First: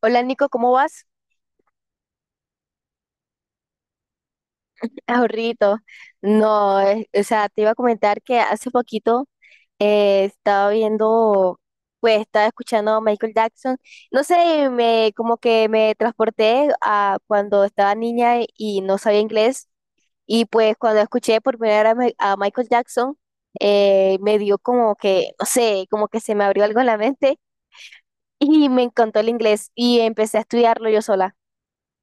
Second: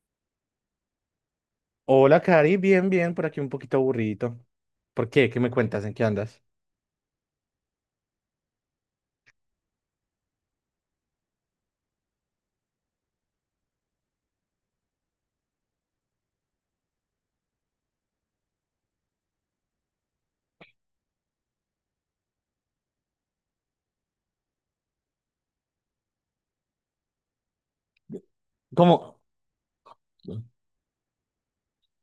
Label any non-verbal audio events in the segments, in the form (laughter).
Hola Nico, ¿cómo vas? Hola, Cari, bien, bien, por aquí un poquito aburrido. ¿Por qué? ¿Qué me Ahorrito. cuentas? ¿En qué andas? No, o sea, te iba a comentar que hace poquito estaba viendo, pues estaba escuchando a Michael Jackson. No sé, me como que me transporté a cuando estaba niña y no sabía inglés. Y pues cuando escuché por primera vez a Michael Jackson, me dio como que, no sé, como que se me abrió algo en la mente y me ¿Cómo? encantó el inglés y empecé a O estudiarlo yo sola.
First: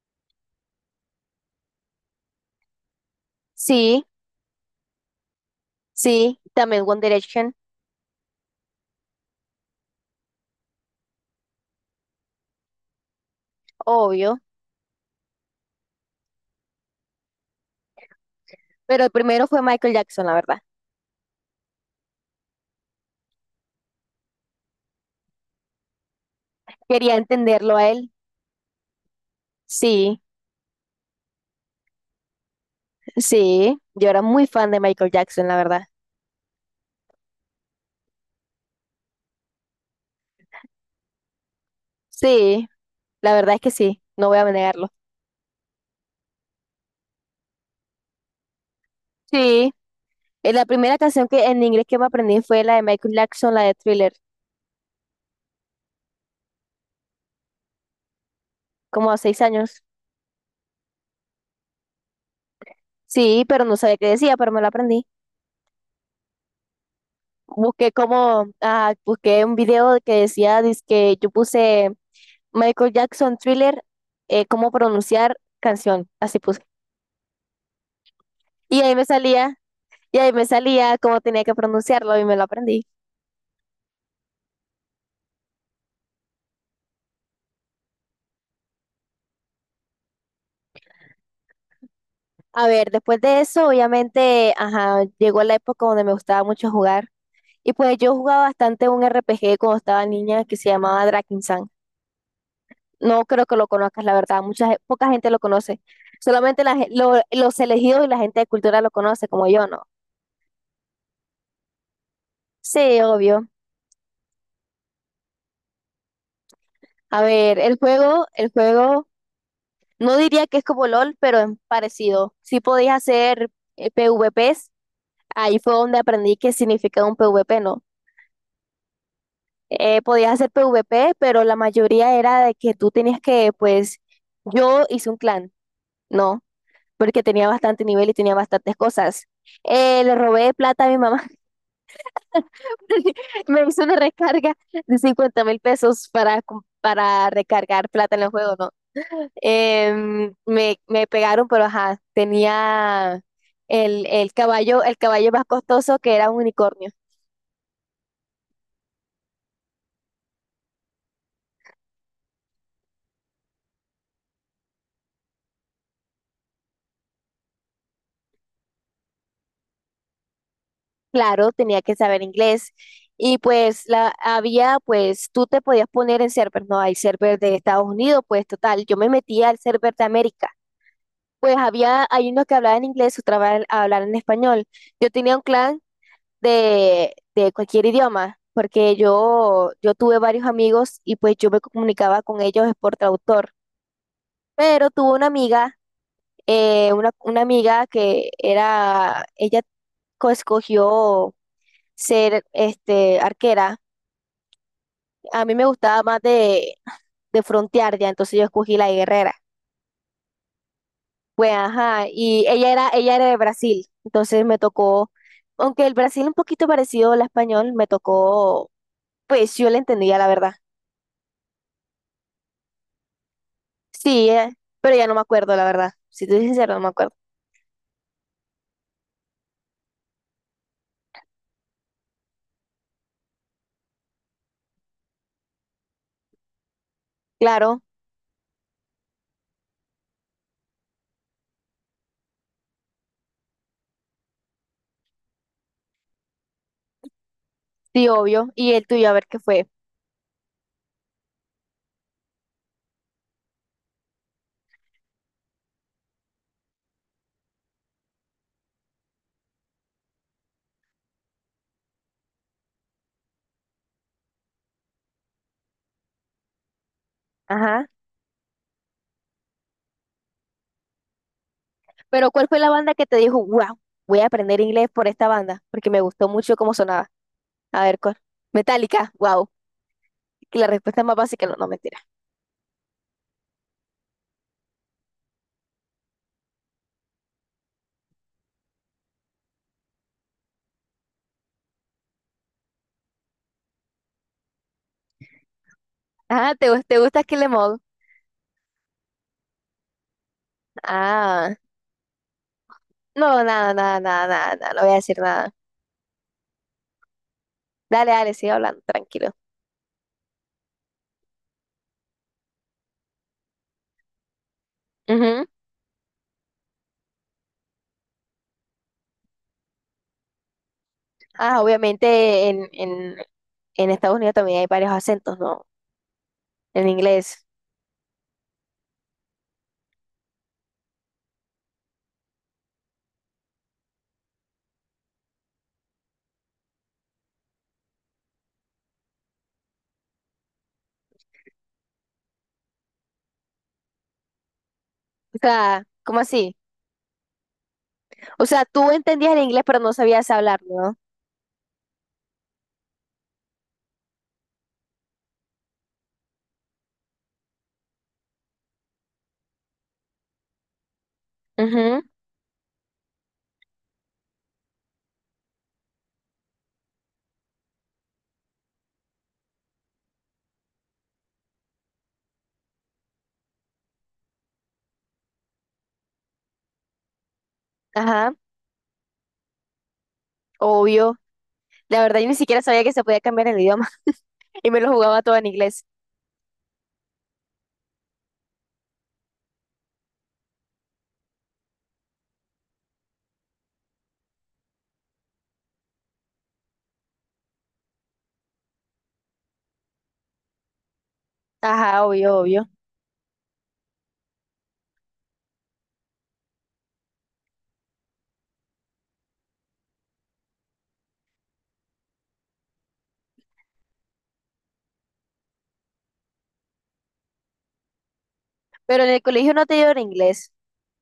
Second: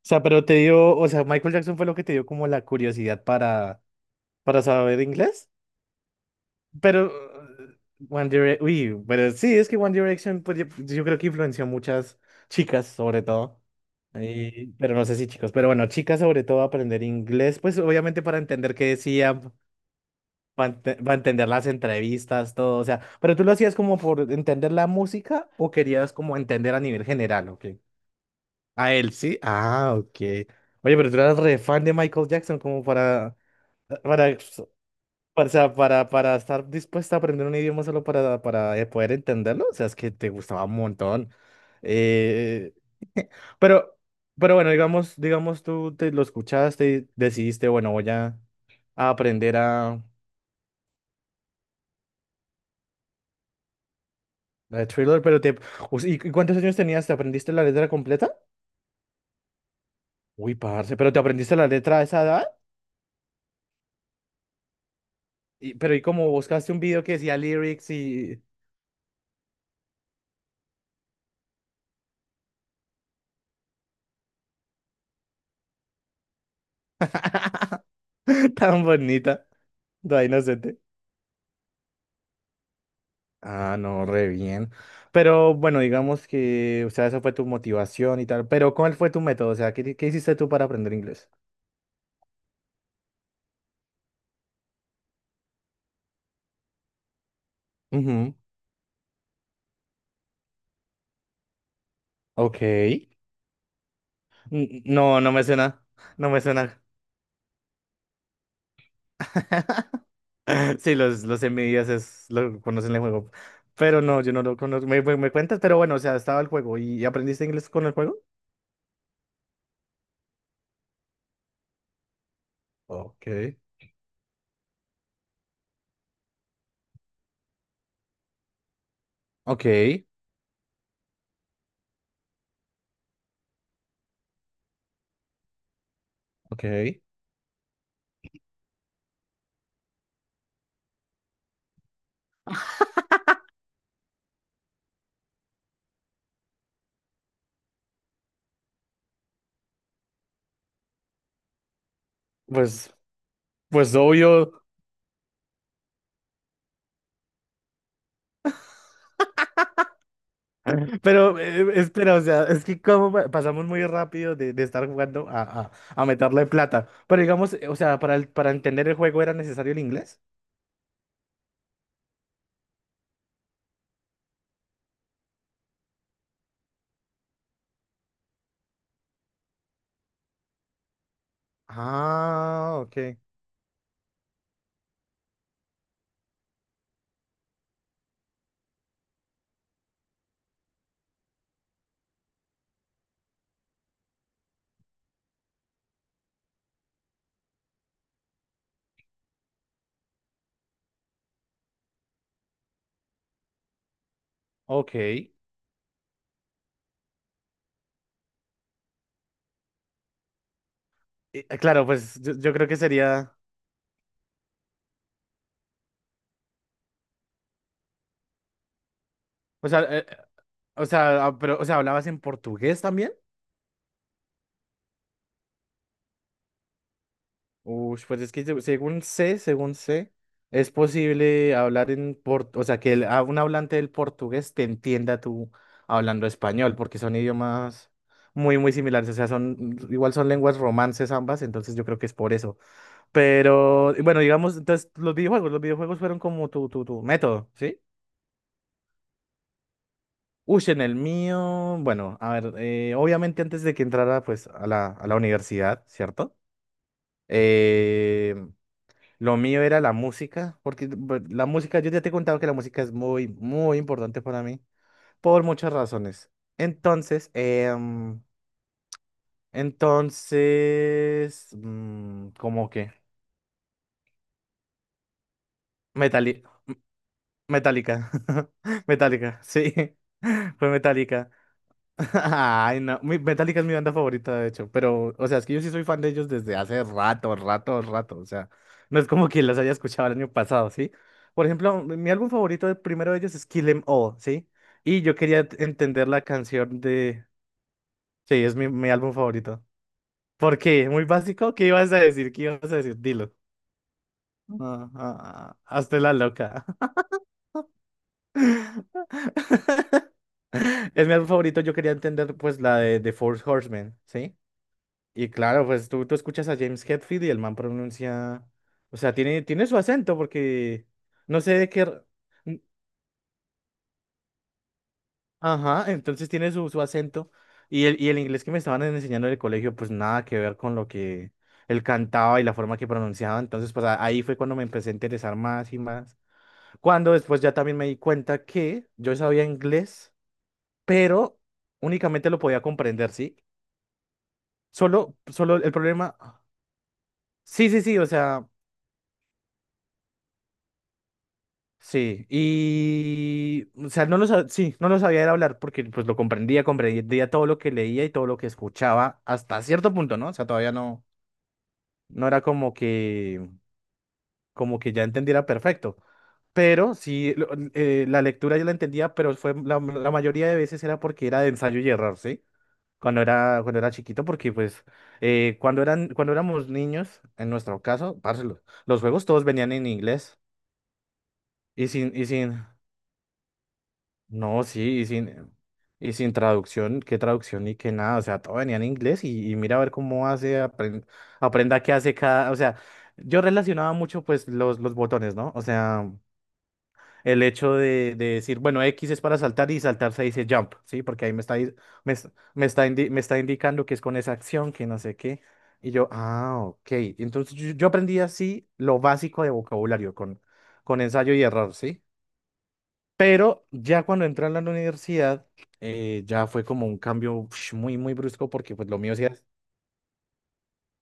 sea, pero te dio, o sea, Michael Jackson fue lo que te dio como la curiosidad para, Sí, para saber inglés. sí, también One Pero, Direction. eh, One Direction, uy, pero sí, es que One Direction, pues yo creo que influenció a muchas chicas, sobre todo. Obvio, Pero no sé si chicos, pero bueno, chicas sobre todo a aprender inglés, pues obviamente para entender qué pero el decía. primero fue Michael Jackson, la verdad. Para entender las entrevistas, todo, o sea, pero tú lo hacías como por entender la música o querías como entender a nivel Quería general, ok. entenderlo a él. A él, sí. Ah, ok. Sí, Oye, pero tú eras re fan de Michael Jackson como sí, yo era para, muy fan de Michael para, Jackson, o la sea, verdad. Para estar dispuesta a aprender un idioma solo para poder entenderlo, o sea, es que te gustaba un montón. Sí, Eh, la verdad es que pero, sí, no voy a pero bueno, negarlo. digamos tú te lo escuchaste y decidiste, bueno, voy a aprender Sí, a... la primera canción que en inglés que me aprendí fue la de Michael Jackson, la de Thriller, La de Thriller, pero te... ¿Y cuántos años tenías? ¿Te aprendiste la letra completa? como a 6 años. Uy, parce, ¿pero te aprendiste la letra a esa edad? Sí, pero no sabía qué decía, pero me la aprendí. Pero ¿y cómo buscaste un video que decía lyrics Busqué y...? como, ah, busqué un video que decía, que yo puse Michael Jackson Thriller, cómo pronunciar canción, así puse. (laughs) Y Tan ahí me bonita, salía Y tan ahí me inocente. salía cómo tenía que pronunciarlo y me lo aprendí. Ah, no, re bien. Pero bueno, digamos que, o sea, esa fue tu motivación y tal. Pero ¿cuál fue tu método? O sea, ¿qué hiciste tú para aprender inglés? A ver, después de eso, obviamente, ajá, llegó la época donde me gustaba mucho jugar. Y pues yo Ujú. jugaba bastante un RPG cuando estaba niña que se llamaba Drakensang. Ok. No creo que lo conozcas, la verdad. Poca No, gente no lo me conoce. suena. No me Solamente suena. Los elegidos y la gente de cultura lo conoce, como yo, ¿no? (laughs) (laughs) Sí, los envidias es, lo conocen Sí, el juego. obvio. Pero no, yo no lo conozco. Me cuentas, pero bueno, o sea, estaba el juego. ¿Y A aprendiste ver, inglés el con el juego? juego, el juego, no diría que es como LOL, pero es parecido. Sí podías Ok. hacer PvPs. Ahí fue donde aprendí qué significaba un PvP, ¿no? Ok, Podías hacer PvP, pero la mayoría era de que tú tenías que, pues, yo hice un clan, ¿no? ok. Porque tenía bastante nivel y tenía bastantes cosas. Le robé plata a mi mamá. (laughs) Me hizo una recarga de 50.000 pesos para, para recargar plata en el juego, ¿no? Me pegaron, pero ajá, pues, tenía pues el obvio. caballo, el caballo más costoso que era un unicornio. (laughs) Pero espera, o sea, es que como pasamos muy rápido de estar jugando a, a meterle plata. Pero digamos, o sea, para, para entender el juego era necesario el inglés. Claro, tenía que saber inglés. Y pues la había, pues tú te podías poner en servers, no hay server de Estados Unidos, pues total, yo me metía al server de América. Pues había, hay unos que Ah, hablaban ok. inglés, otros hablaban en español. Yo tenía un clan de cualquier idioma, porque yo tuve varios amigos y pues yo me comunicaba con ellos por traductor. Pero tuve una amiga, una amiga que era, ella escogió ser este, arquera. Ok. A mí me gustaba más de frontear ya, entonces yo escogí la de guerrera. Pues Claro, ajá, pues yo, y yo creo ella que era, ella era sería. de Brasil, entonces me tocó, aunque el Brasil un poquito parecido al español, me tocó, pues yo O la sea, eh, entendía, la verdad. O sea, ah, pero, o sea, ¿hablabas en portugués también? Sí, pero ya no me acuerdo, la verdad. Si te soy sincero, no me acuerdo. Uy, pues es que según sé, es posible hablar en portugués, o sea, que a un hablante del portugués te entienda tú hablando español, porque son Claro, idiomas muy, muy similares, o sea, son, igual son lenguas romances ambas, entonces yo creo que es por eso. Pero, y bueno, digamos, entonces, los videojuegos fueron como tu, tu método, ¿sí? sí, obvio. Y el tuyo, a ver qué fue. Uy, en el mío, bueno, a ver, obviamente antes de que entrara, pues, a la universidad, ¿cierto? Eh, lo mío era la música, porque la música, yo ya te he contado que la música es muy, muy importante para mí, por muchas razones. Entonces, Ajá. Entonces, Pero ¿cuál fue ¿cómo la que? banda que te dijo, wow, voy a aprender inglés por esta banda? Porque me gustó Metali- mucho cómo sonaba. A ver, Metallica. ¿cuál? (laughs) Metallica, Metallica, wow. sí. (laughs) Que la Fue respuesta es más Metallica. básica, no, no, mentira. (laughs) Ay, no. Metallica es mi banda favorita, de hecho. Pero, o sea, es que yo sí soy fan de ellos desde hace rato, rato, rato. O sea, no es como que las haya escuchado el año pasado, ¿sí? Por ejemplo, mi álbum favorito, el primero de ellos es Kill 'Em All, ¿sí? Y yo quería entender la Ah, ¿te, canción te gusta de... Kill 'Em All? Sí, es mi álbum favorito. ¿Por qué? Muy básico. Ah, ¿Qué ibas a decir? ¿Qué ibas a decir? Dilo. no, nada, nada, nada, nada, nada, no Ah, voy a ah, decir nada. ah, hazte la loca. Dale, dale, sigue hablando, tranquilo. (laughs) Es mi álbum favorito. Yo quería entender, pues, la de The Four Horsemen, ¿sí? Y Ujú. claro, pues tú escuchas a James Hetfield y el man pronuncia, o sea, tiene su acento porque no sé Ah, de qué... obviamente n- en Estados Unidos también hay varios acentos, ¿no? Ajá, entonces tiene su En acento inglés. y el inglés que me estaban enseñando en el colegio, pues nada que ver con lo que él cantaba y la forma que pronunciaba. Entonces, pues ahí fue cuando me empecé a interesar más y más. Cuando después ya también me di cuenta que yo sabía inglés, pero únicamente lo podía comprender, ¿sí? Solo, O solo el sea, problema... ¿cómo así? Sí, sí, sí, o O sea... sea, tú entendías el inglés, pero no sabías hablar, ¿no? Sí, y, o sea, no lo sabía, sí, no lo sabía era hablar porque pues lo comprendía todo lo que leía y todo lo que escuchaba hasta cierto punto, ¿no? O sea, todavía no, Ujú. no era como que ya entendiera perfecto, pero sí, la lectura yo la entendía, pero fue la, la mayoría de veces era porque era de ensayo y error, ¿sí? Cuando era chiquito, porque pues cuando éramos niños, en nuestro caso, Ajá, parce, los juegos todos venían en inglés obvio. y La sin, verdad, y yo ni siquiera sin, sabía que se podía cambiar el idioma (laughs) No, y me lo sí, y jugaba todo en sin, inglés. y sin traducción, qué traducción y qué nada, o sea, todo venía en inglés y mira a ver cómo hace, aprenda qué hace cada, o sea, yo relacionaba mucho pues los botones, ¿no? O sea, el hecho de decir, bueno, X es para saltar y saltar se dice jump, ¿sí? Porque ahí me está, di- Ajá, me, es- obvio, obvio. Me está indicando que es con esa acción, que no sé qué, y yo, ah, ok, entonces yo aprendí así lo básico de vocabulario con ensayo y error, ¿sí? Pero ya cuando entré a la universidad, ya fue como un cambio ush, muy, muy brusco porque pues lo Pero en mío el sí era... colegio no te dieron inglés.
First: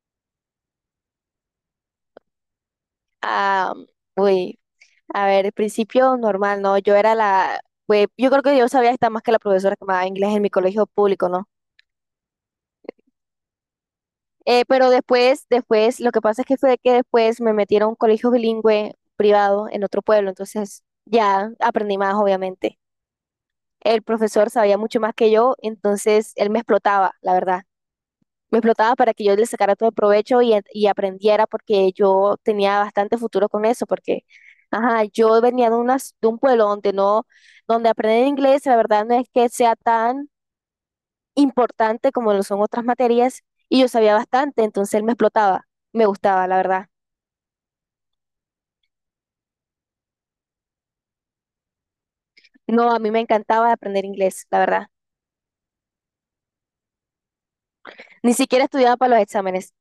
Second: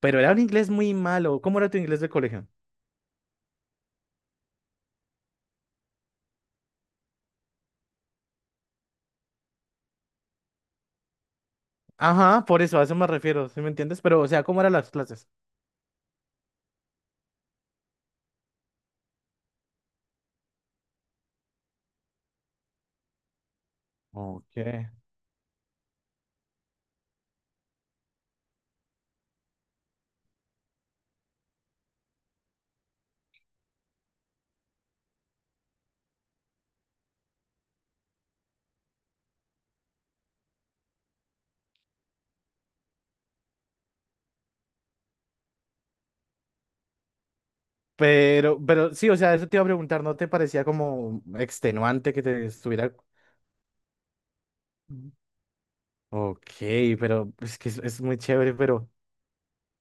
Pero era un inglés muy malo. ¿Cómo era tu inglés de colegio? Ah, uy. A ver, al principio normal, ¿no? Pues yo creo que yo sabía estar más que la profesora que me daba inglés en mi colegio público, ¿no? Ajá, por eso, a eso me refiero, ¿sí me entiendes? Pero, o sea, ¿cómo eran Pero las clases? Después, lo que pasa es que fue que después me metieron a un colegio bilingüe privado en otro pueblo, entonces ya aprendí más, obviamente. El profesor Ok. sabía mucho más que yo, entonces él me explotaba, la verdad. Me explotaba para que yo le sacara todo el provecho y, y aprendiera porque yo tenía bastante futuro con eso, porque, ajá, yo venía de un pueblo donde no, donde aprender inglés, la verdad no es que sea tan importante como lo son otras materias y yo sabía bastante, entonces él me explotaba, me gustaba, la verdad. Pero sí, o sea, eso te iba a preguntar, ¿no te parecía como extenuante que te No, estuviera...? a mí me encantaba aprender inglés, la verdad. Ok, pero pues, es que es muy Ni chévere, siquiera pero... estudiaba para los exámenes,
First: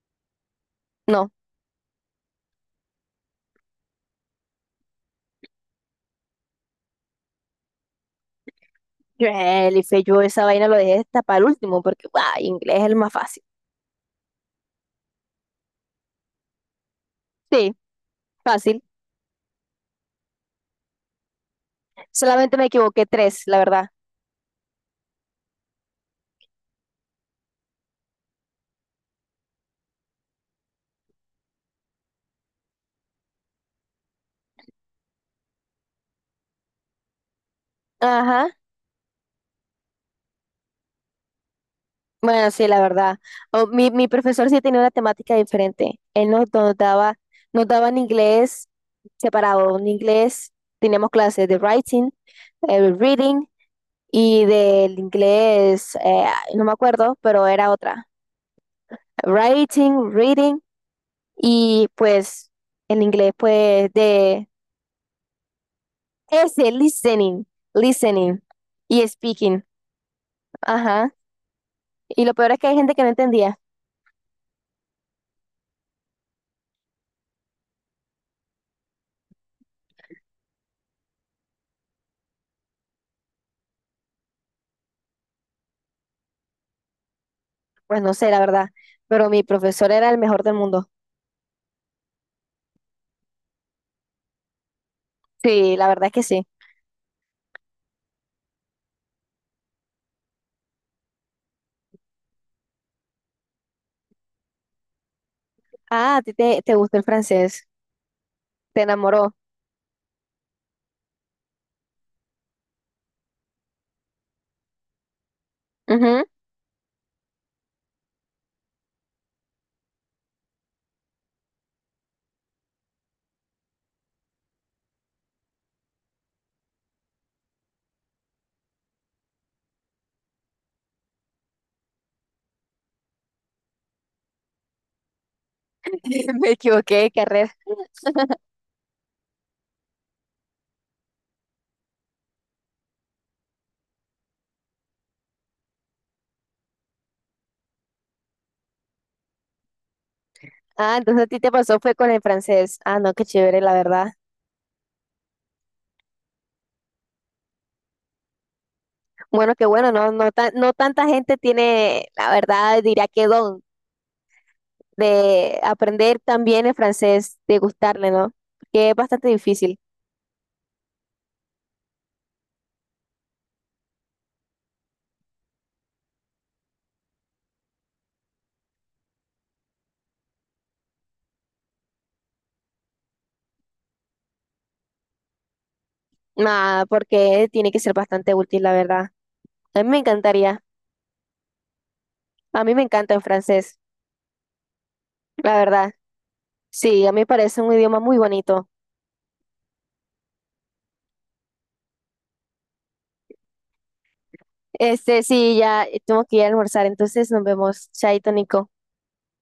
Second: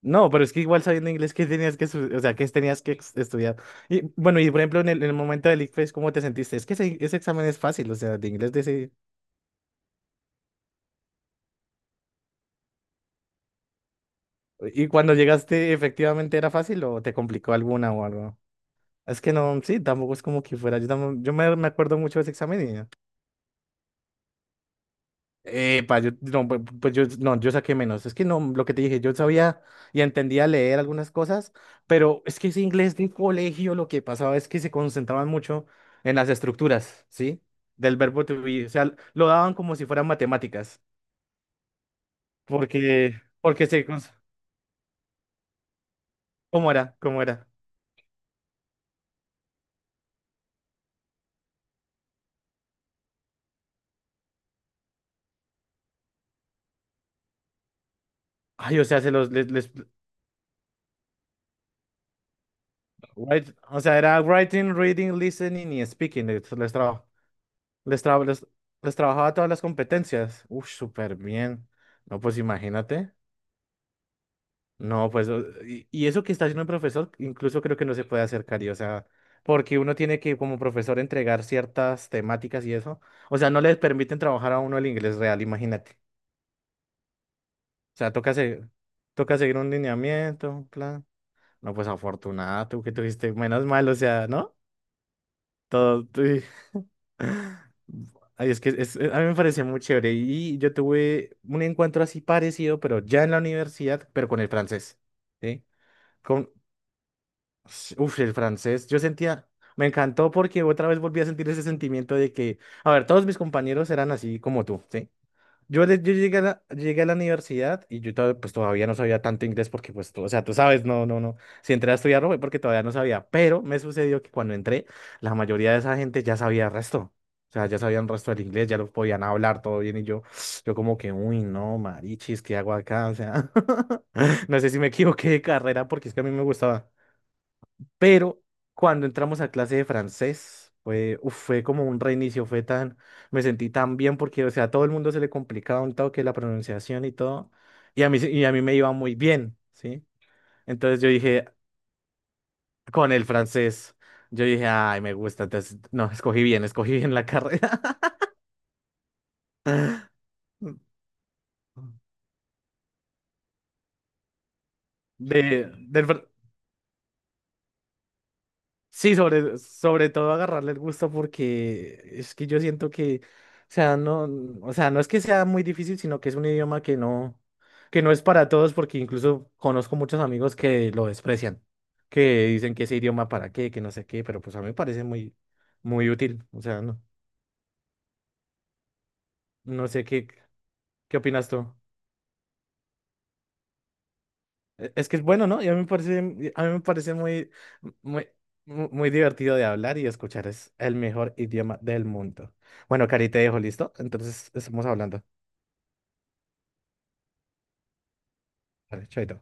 No, pero es que igual sabiendo no. inglés, ¿qué tenías que, o sea, qué tenías que estudiar? Y bueno, y por ejemplo, en el momento del ICFES, ¿cómo te sentiste? Es que ese examen es fácil, o sea, de inglés de ese... Yo, Elife, yo esa vaina lo dejé hasta para el último porque, guau, inglés es el más fácil. ¿Y cuando llegaste, efectivamente era fácil o te complicó Sí, alguna o algo? fácil. Es que no, sí, tampoco es como que fuera. Yo, tampoco- Yo me acuerdo mucho de ese Solamente examen. me equivoqué tres, la verdad. Epa, yo, no, pues yo, no, yo saqué menos. Es que no, lo que te dije, yo sabía y entendía leer algunas cosas, pero es que ese inglés de colegio lo que pasaba es que se concentraban mucho en las estructuras, ¿sí? Del verbo to Ajá, be. O sea, lo daban como si fueran matemáticas, bueno, sí, la verdad. porque, porque Mi, mi profesor sí tenía una temática diferente. Él ¿cómo era? ¿Cómo era? nos daba en inglés separado. En inglés teníamos clases de writing, reading y del inglés, no me acuerdo, pero era otra. Ay, o sea, se los, les- Writing, reading y pues el inglés write- o pues sea, era de writing, reading, listening y speaking. Les, les, traba- listening, les, traba- listening les les y trabajaba todas las speaking. competencias. Uf, Ajá. súper bien. No, Y lo pues peor es que hay gente que no imagínate. entendía. No, pues, y eso que está haciendo el profesor, incluso creo que no se puede hacer, Cari, o sea, porque uno tiene que, como profesor, entregar ciertas temáticas y eso. O sea, no les permiten trabajar a uno el inglés real, imagínate. O Pues sea, no sé, toca, la verdad, pero toca mi seguir un profesor era el mejor lineamiento, del un mundo. plan. No, pues afortunada, tú que tuviste menos mal, o sea, ¿no? Sí, la verdad Todo. es que sí. (laughs) Ay, es que a mí me pareció muy chévere. Y yo tuve un encuentro así parecido, pero ya en la universidad, pero con el francés. ¿Sí? Ah, a ti con te gustó el francés, Sí, uf, el te francés, yo enamoró. sentía, me encantó porque otra vez volví a sentir ese sentimiento de que, a ver, todos mis compañeros eran así como tú, ¿sí? Yo Ujú. llegué a la universidad y yo pues todavía no sabía tanto inglés porque pues tú, o sea, tú sabes, no, no, no, si entré a estudiarlo fue porque todavía no sabía, pero me sucedió que cuando entré, la mayoría de esa gente ya sabía el resto, o sea, ya sabían el resto del inglés, ya lo podían hablar todo bien y yo, (sniffs) yo como que, uy, no, marichis, ¿qué hago acá? O sea, (laughs) no sé si me equivoqué de carrera porque es que a mí (laughs) me Me gustaba. equivoqué de carrera. Pero cuando entramos a clase de francés, fue, fue como un reinicio, fue tan, me sentí tan bien porque, o sea, a todo el mundo se le complicaba un toque la pronunciación y todo, y a mí me iba muy bien, ¿sí? Ah, Entonces yo entonces a ti dije, te pasó fue con el francés. Ah, no, con qué el chévere, la francés, verdad. yo dije, ay, me gusta, entonces, no, escogí bien la carrera. Bueno, qué bueno, no, (laughs) no, no tanta gente tiene, la verdad, diría que don de De, del, aprender fr- también el francés, de gustarle, ¿no? Que es Sí, bastante sobre, difícil. sobre todo agarrarle el gusto porque es que yo siento que, sea, no, o sea, no es que sea muy difícil, sino que es un idioma que no es para todos, porque incluso conozco muchos amigos que lo desprecian, que dicen que ese idioma para qué, que no sé qué, pero pues a mí me parece muy, muy útil, o sea, Ah, no, porque tiene que ser bastante útil, la verdad. A no mí me sé qué, encantaría. qué opinas tú. A mí me encanta el francés, Es que es bueno, la ¿no? Y a mí me verdad. parece, a mí me Sí, a parece mí me muy, parece un idioma muy muy, bonito. Muy divertido de hablar y escuchar. Es el mejor idioma del mundo. Bueno, Cari, te dejo listo. Entonces, estamos Este, hablando. sí, ya tengo que ir a almorzar, entonces nos vemos. Chaito, Nico. Vale, chaito.